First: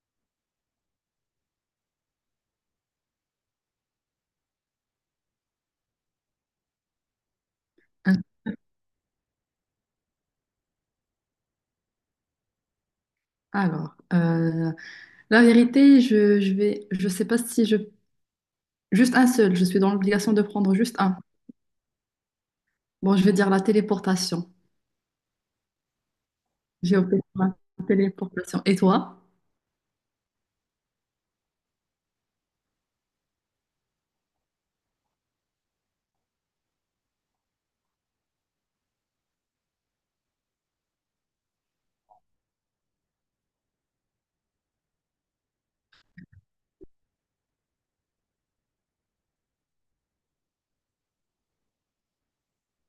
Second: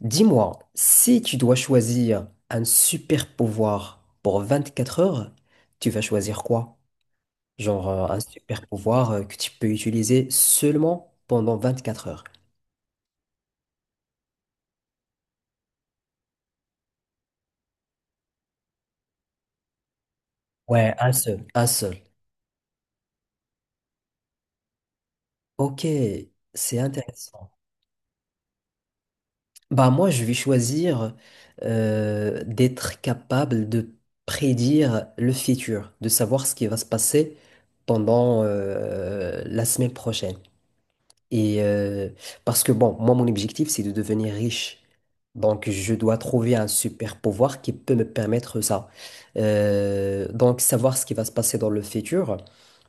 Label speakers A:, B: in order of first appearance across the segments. A: Dis-moi, si tu dois choisir un super pouvoir pour 24 heures, tu vas choisir quoi? Genre, un
B: Hein.
A: super pouvoir que tu peux utiliser seulement pendant 24 heures.
B: Alors, la vérité, je vais, je sais pas si je, juste un seul, je suis dans l'obligation de prendre
A: Ouais,
B: juste
A: un
B: un.
A: seul. Un seul.
B: Bon, je vais dire la téléportation.
A: Ok, c'est
B: J'ai opté pour
A: intéressant.
B: la téléportation. Et toi?
A: Bah moi, je vais choisir d'être capable de prédire le futur, de savoir ce qui va se passer pendant la semaine prochaine. Et euh, parce que bon, moi, mon objectif, c'est de devenir riche. Donc, je dois trouver un super pouvoir qui peut me permettre ça. Donc, savoir ce qui va se passer dans le futur,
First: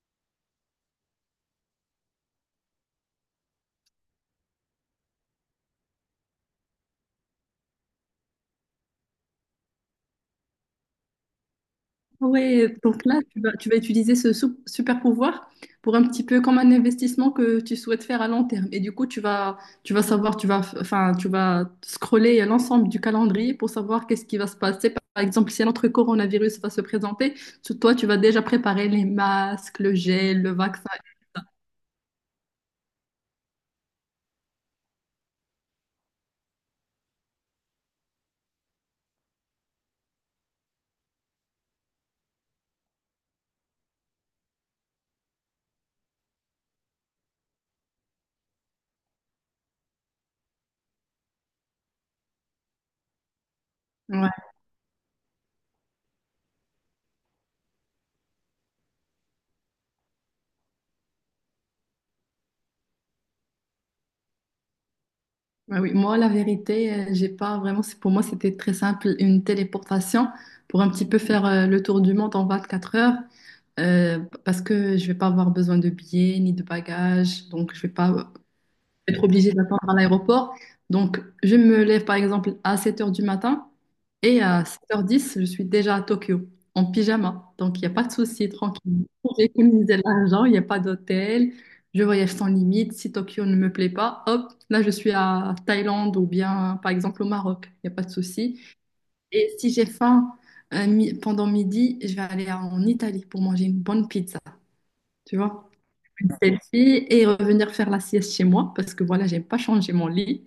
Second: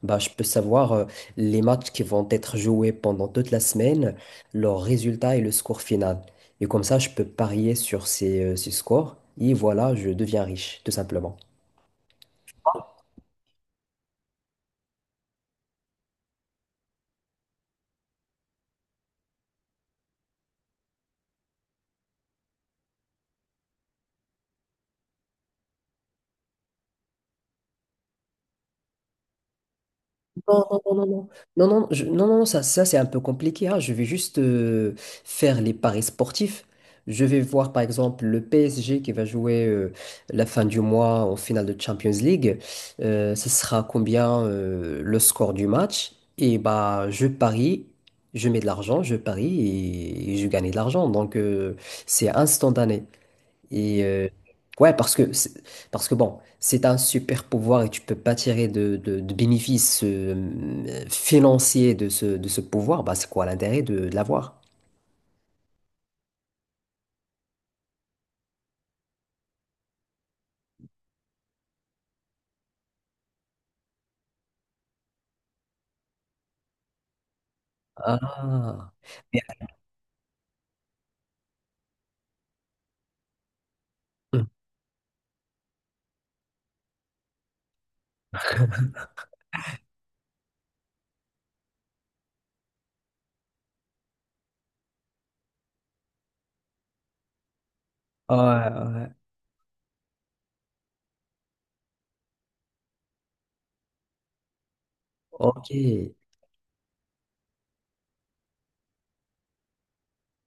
A: bah, je peux savoir les matchs qui vont être joués pendant toute la semaine, leurs résultats et le score final. Et comme ça, je peux parier sur ces scores. Et voilà, je deviens riche, tout simplement.
B: Ouais, donc là, tu vas utiliser ce super pouvoir pour un petit peu comme un investissement que tu souhaites faire à long terme. Et du coup, tu vas savoir, tu vas, enfin, tu vas scroller l'ensemble du calendrier pour savoir qu'est-ce qui va se passer. Par exemple, si notre coronavirus va se présenter, toi, tu vas déjà préparer les masques, le gel, le
A: Non,
B: vaccin.
A: non, non, non, non, non, non, non, non, non, ça c'est un peu compliqué, hein. Je vais juste faire les paris sportifs. Je vais voir par exemple le PSG qui va jouer la fin du mois en finale de Champions League. Ce sera combien le score du match? Et bah, je parie, je mets de l'argent, je parie et je gagne de l'argent. Donc, c'est instantané. Et euh,
B: Ouais,
A: ouais, parce que bon, c'est un super pouvoir et tu peux pas tirer de bénéfices financiers de ce pouvoir. Bah, c'est quoi l'intérêt de l'avoir?
B: ouais, oui. Moi, la vérité, j'ai pas vraiment. Pour moi, c'était très simple, une téléportation pour un petit peu faire le tour du monde en 24 heures. Euh, Parce que je vais pas avoir besoin de billets ni de bagages, donc je vais pas
A: Ah.
B: être
A: Mais.
B: obligée d'attendre à l'aéroport. Donc je me lève par exemple à 7 heures du matin et
A: Hmm.
B: à 7h10, je suis déjà à Tokyo en pyjama. Donc il n'y a pas de souci, tranquille. J'ai économisé l'argent, il n'y a pas d'hôtel, je voyage sans limite. Si Tokyo ne me plaît pas, hop, là je suis à Thaïlande ou bien par exemple au Maroc, il n'y a pas de
A: Ouais,
B: souci.
A: ouais, ouais.
B: Et si j'ai faim pendant midi, je vais aller en Italie pour manger une bonne pizza, tu
A: Ok.
B: vois, une selfie et revenir faire la sieste chez moi parce que voilà, j'ai pas changé mon lit.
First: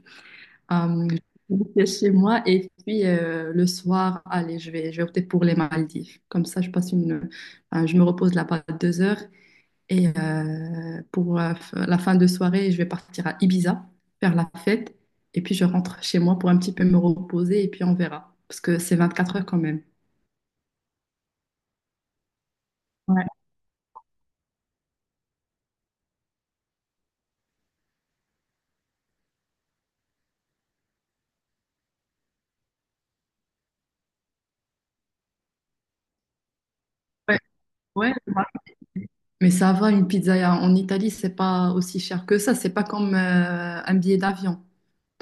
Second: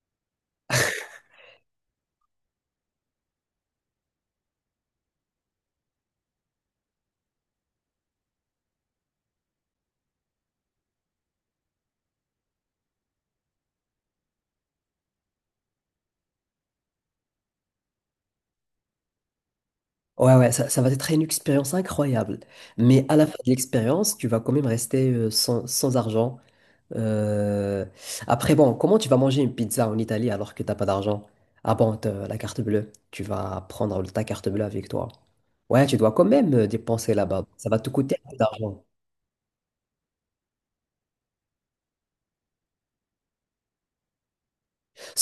B: Je fais la sieste chez moi et puis le soir, allez, je vais opter pour les Maldives. Comme ça, je passe une, enfin, je me repose là-bas 2 heures et pour la fin de soirée, je vais partir à Ibiza faire la fête et puis je rentre chez moi pour un petit peu me reposer et puis on verra parce que c'est 24 heures quand même.
A: Ouais, ouais, ça va être une expérience incroyable. Mais à
B: Ouais,
A: la fin de l'expérience, tu vas quand même rester sans argent. Euh, Après, bon, comment tu vas manger une pizza en Italie alors que t'as pas d'argent? Ah bon, t'as la carte bleue. Tu vas prendre ta carte bleue avec toi. Ouais, tu dois quand même dépenser
B: ouais,
A: là-bas. Ça va te
B: ouais.
A: coûter un peu d'argent.
B: Mais ça va, une pizza en Italie, c'est pas aussi cher que ça. C'est pas comme un billet d'avion.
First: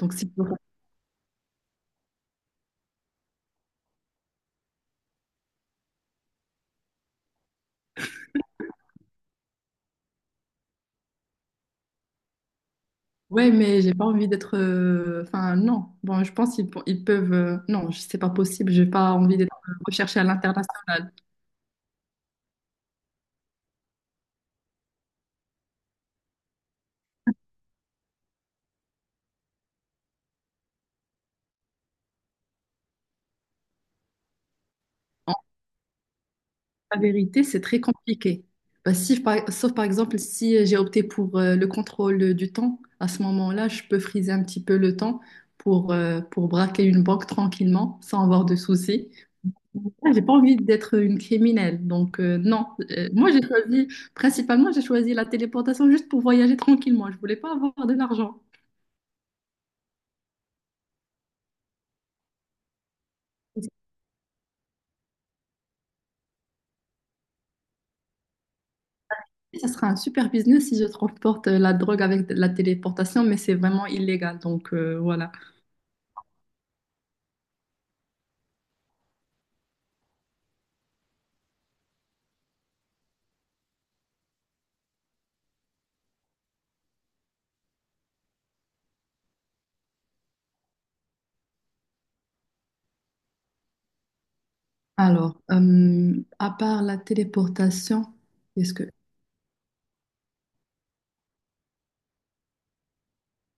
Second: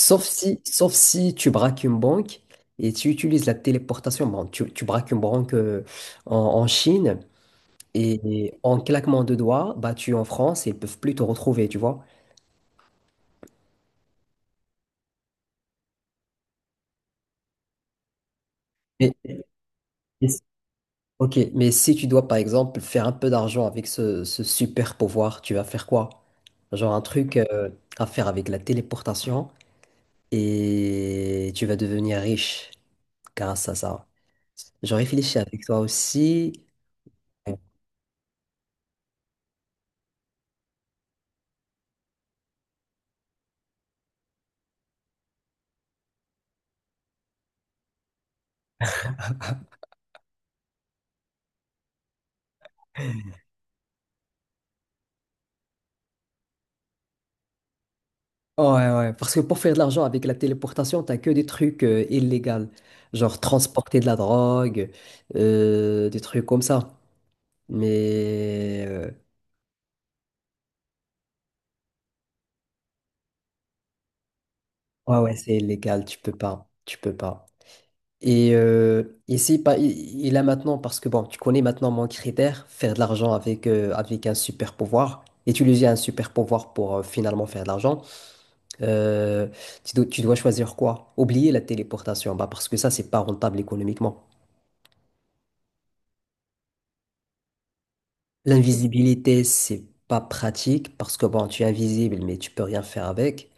B: Donc, si,
A: si, sauf si tu braques une banque et tu utilises la téléportation. Bon, tu braques une banque en Chine et en claquement de doigts, bah, tu es en France et ils peuvent plus te retrouver, tu vois.
B: ouais, mais j'ai pas envie d'être. Enfin, non. Bon, je pense qu'ils pe- ils peuvent. Non, c'est pas possible. J'ai pas envie d'être recherchée à
A: Mais.
B: l'international.
A: Ok, mais si tu dois par exemple faire un peu d'argent avec ce super pouvoir, tu vas faire quoi? Genre un truc à faire avec la téléportation et tu vas devenir riche grâce à ça. Je
B: En
A: réfléchis avec toi aussi.
B: la vérité, c'est très compliqué. Bah, si, sauf par exemple, si j'ai opté pour le contrôle du temps, à ce moment-là, je peux friser un petit peu le temps pour braquer une banque tranquillement, sans avoir de soucis. Ah, j'ai pas envie d'être une criminelle, donc non. Moi, j'ai choisi, principalement, j'ai choisi la téléportation juste pour voyager tranquillement. Je voulais pas avoir de l'argent.
A: Ouais, ouais, parce que pour faire de l'argent avec la téléportation, t'as que des trucs illégaux, genre transporter de la drogue, des trucs comme ça. Mais
B: Ça sera un super business si je transporte la drogue avec de la téléportation, mais c'est vraiment illégal, donc
A: ouais,
B: voilà.
A: ouais, c'est illégal, tu peux pas. Et si pas, il a maintenant, parce que bon, tu connais maintenant mon critère, faire de l'argent avec un super pouvoir, utiliser un super pouvoir pour finalement faire de l'argent, euh, tu dois choisir quoi? Oublier la téléportation, bah, parce que ça, c'est pas rentable économiquement.
B: Alors, à part la téléportation, est-ce que
A: L'invisibilité, c'est pas pratique, parce que bon, tu es invisible, mais tu peux rien faire avec.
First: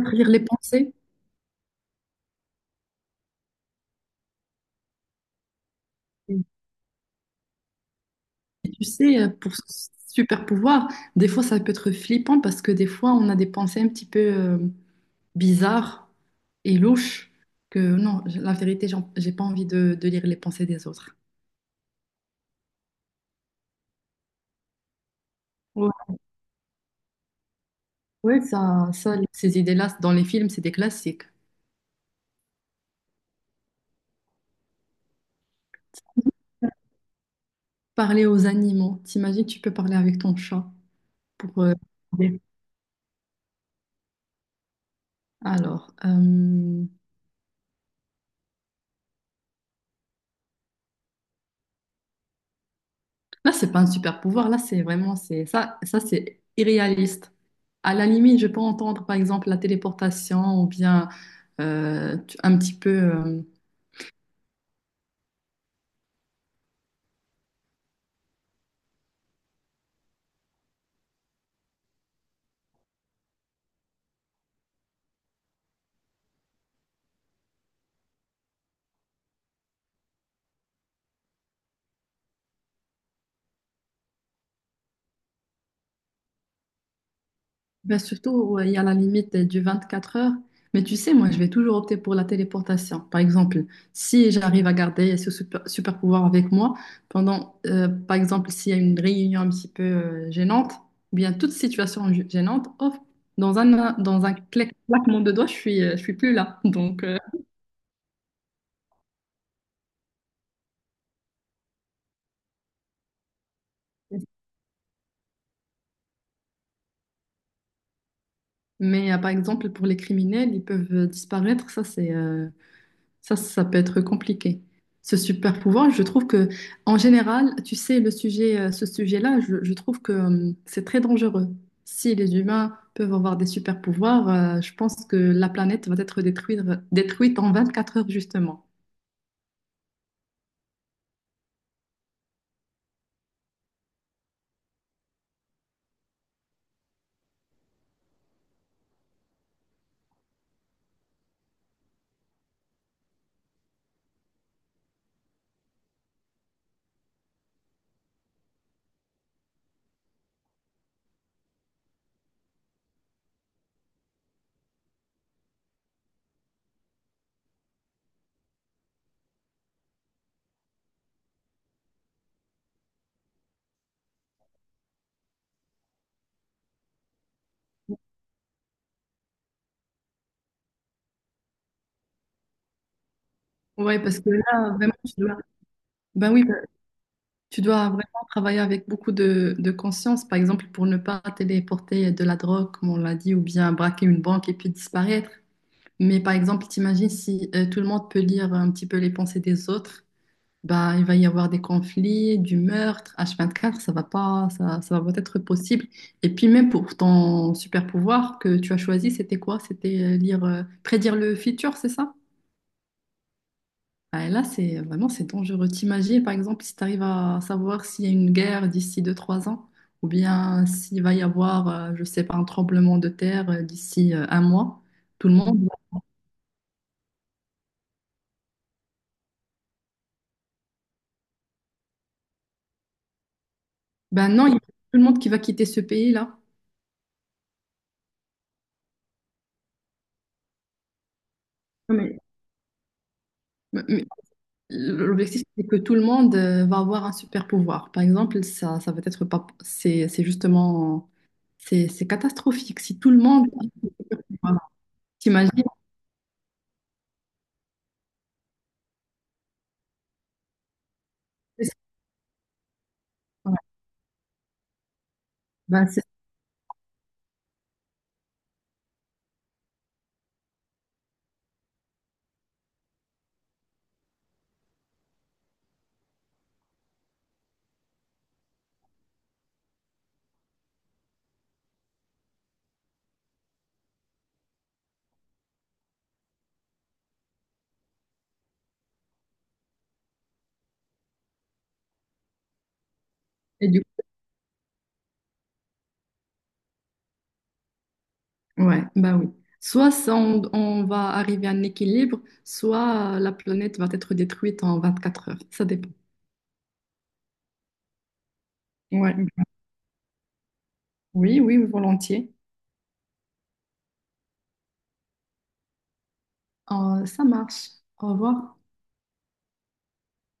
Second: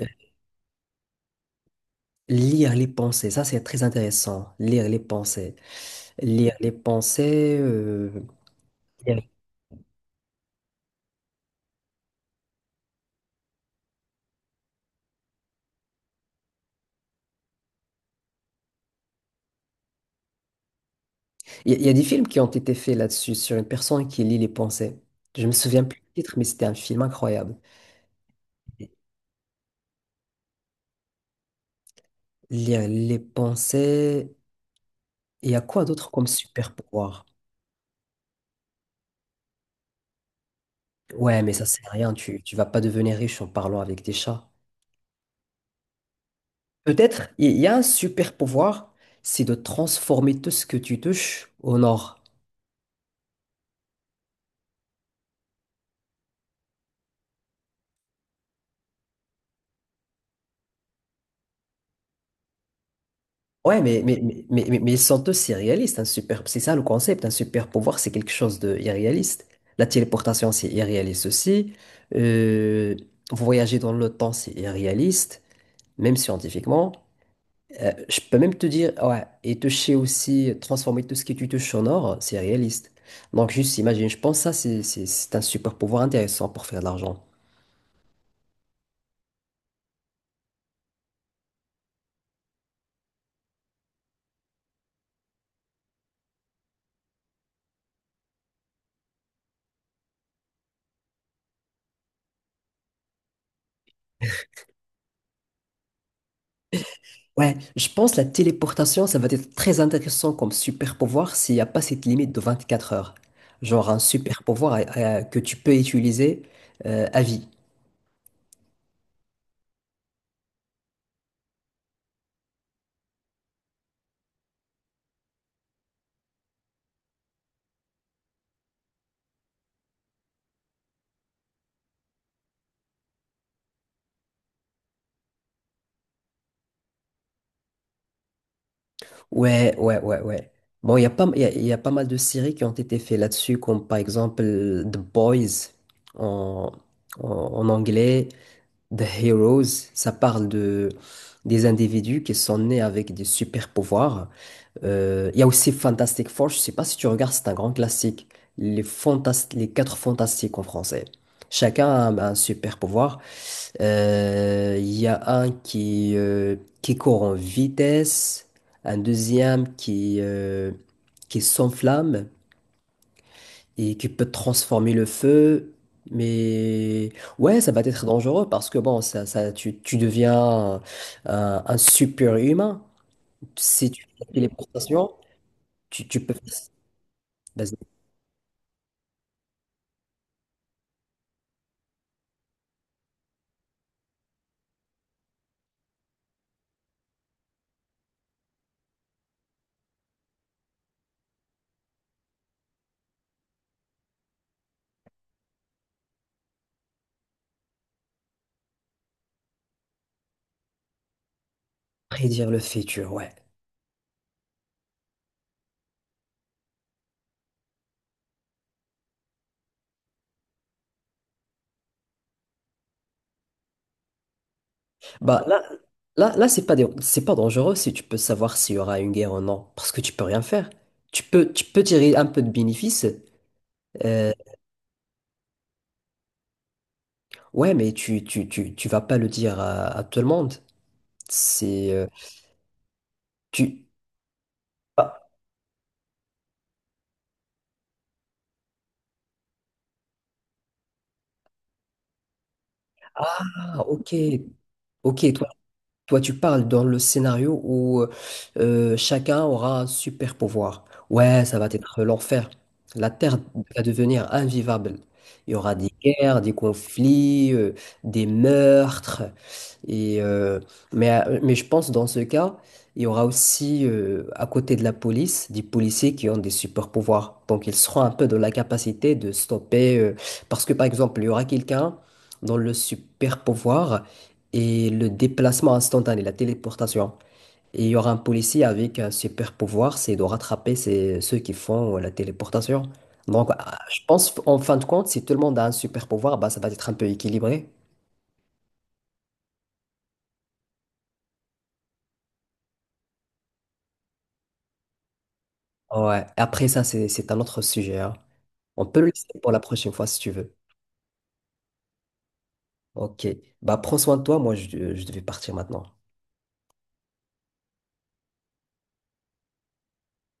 A: Euh,
B: lire les pensées?
A: Lire les pensées, ça c'est très intéressant. Lire les pensées.
B: Et
A: Lire les pensées, euh,
B: tu sais, pour ce super pouvoir, des fois, ça peut être flippant parce que des fois, on a des pensées un petit peu bizarre et louche que non, la vérité, j'ai pas envie de lire les pensées des autres.
A: Il y a des films qui ont été faits là-dessus, sur une personne qui lit les pensées. Je me souviens plus du
B: Ouais,
A: titre, mais c'était un film incroyable.
B: ouais, ça, ces idées-là, dans les films, c'est des classiques.
A: Lire les pensées. Il y a quoi d'autre comme super pouvoir?
B: Parler aux animaux. T'imagines, tu peux parler avec ton chat
A: Ouais, mais
B: pour.
A: ça,
B: euh,
A: c'est rien.
B: aider.
A: Tu vas pas devenir riche en parlant avec des chats.
B: Alors,
A: Peut-être, il y a un super pouvoir, c'est de transformer tout ce que tu touches en or.
B: là, c'est pas un super pouvoir. Là, c'est vraiment, c'est ça, c'est irréaliste. À la limite, je peux entendre, par exemple, la téléportation ou bien un petit peu.
A: Ouais, mais ils sont tous irréalistes. Un super, c'est ça le concept. Un super pouvoir, c'est quelque chose de irréaliste. La téléportation, c'est irréaliste aussi. Euh, voyager dans le temps, c'est irréaliste, même scientifiquement. Je peux même te dire, ouais, et toucher aussi, transformer tout ce qui tu touches en or, c'est réaliste. Donc, juste imagine, je pense que ça, c'est un super pouvoir intéressant pour faire de l'argent.
B: Ben, surtout, ouais, il y a la limite du 4 heures. Mais tu sais, moi, je vais toujours opter pour la téléportation. Par exemple, si j'arrive à garder ce super, super pouvoir avec moi, pendant, par exemple, s'il y a une réunion un petit peu gênante, ou bien toute situation gênante, hop, dans un claquement de doigts, je suis plus là. Donc,
A: Ouais, je pense la téléportation, ça va être très intéressant comme super pouvoir s'il n'y a pas cette limite de 24 heures. Genre un super pouvoir que tu peux utiliser à vie.
B: mais par exemple, pour les criminels, ils peuvent disparaître. Ça, ça peut être compliqué. Ce super pouvoir, je trouve que, en général, tu sais, le sujet, ce sujet-là, je trouve que c'est très dangereux. Si les humains peuvent avoir des super pouvoirs, je pense que la planète va être détruite, détruite en 4 heures, justement.
A: Ouais, ouais, ouais, ouais. Bon, il y a pas mal de séries qui ont été faites là-dessus, comme par exemple The Boys en, en anglais, The Heroes. Ça parle de, des individus qui sont nés avec des super pouvoirs. Il y a aussi Fantastic Four, je sais pas si tu regardes, c'est un grand classique. Les quatre fantastiques en français. Chacun a un super pouvoir. Il y a un qui court en vitesse, un deuxième qui s'enflamme et qui peut transformer le feu. Mais ouais, ça va être dangereux parce que bon, tu deviens un super humain. Si
B: Ouais,
A: tu fais
B: parce
A: les
B: que là, vraiment,
A: téléportation,
B: tu dois,
A: tu
B: ben
A: peux faire.
B: oui, tu
A: Vas-y,
B: dois vraiment travailler avec beaucoup de conscience, par exemple, pour ne pas téléporter de la drogue, comme on l'a dit, ou bien braquer une banque et puis disparaître. Mais par exemple, t'imagines si tout le monde peut lire un petit peu les pensées des autres, bah, il va y avoir des conflits, du meurtre, H24, ça va pas, ça va pas être possible. Et puis même pour ton super pouvoir que tu as choisi, c'était quoi? C'était prédire le futur, c'est ça?
A: prédire le futur, ouais.
B: Ah, et là, c'est vraiment, c'est dangereux. T'imagines, par exemple, si tu arrives à savoir s'il y a une guerre d'ici deux trois ans, ou bien s'il va y avoir, je sais pas, un tremblement de terre d'ici un mois, tout le
A: Bah là,
B: monde.
A: là, là, c'est pas dé- c'est pas dangereux si tu peux savoir s'il y aura une guerre ou non, parce que tu peux rien faire. Tu peux tirer un peu de bénéfice.
B: Ben
A: euh,
B: non, il y a tout le monde qui va quitter ce pays-là.
A: ouais, mais tu vas pas le dire à tout le monde. C'est,
B: Non,
A: tu.
B: Mais-
A: Ah,
B: l'objectif, c'est que tout le monde va avoir un super pouvoir. Par exemple, ça va être pas, c'est justement, c'est catastrophique. Si tout le monde,
A: ah, ok,
B: voilà,
A: ok.
B: t'imagines,
A: Toi, tu parles dans le scénario où chacun aura un super pouvoir. Ouais, ça va
B: c'est-
A: être l'enfer. La Terre
B: ouais,
A: va devenir invivable. Il y aura
B: ben
A: des
B: c'est,
A: guerres, des conflits, des meurtres. Et, euh, mais je pense dans ce cas, il y aura aussi à côté de la police des policiers qui ont des super pouvoirs. Donc ils seront un peu dans la capacité de stopper, parce que par exemple, il y aura quelqu'un dans le super pouvoir et le déplacement instantané, la téléportation. Et il y aura un policier avec un super pouvoir, c'est de rattraper ceux qui font la téléportation. Donc,
B: et
A: ah,
B: du
A: je pense en fin de compte, si tout le monde a un super pouvoir, bah, ça va être un peu équilibré.
B: coup, ouais, ben oui. Soit ça, on va arriver à un équilibre, soit la planète va être détruite en 24 heures. Ça dépend.
A: Ouais. Après ça, c'est un autre sujet, hein. On peut le
B: Ouais.
A: laisser pour la prochaine fois si tu veux.
B: Oui, oui, volontiers.
A: Ok. Bah, prends soin de toi. Moi, je devais partir maintenant.
B: Ça marche. Au revoir.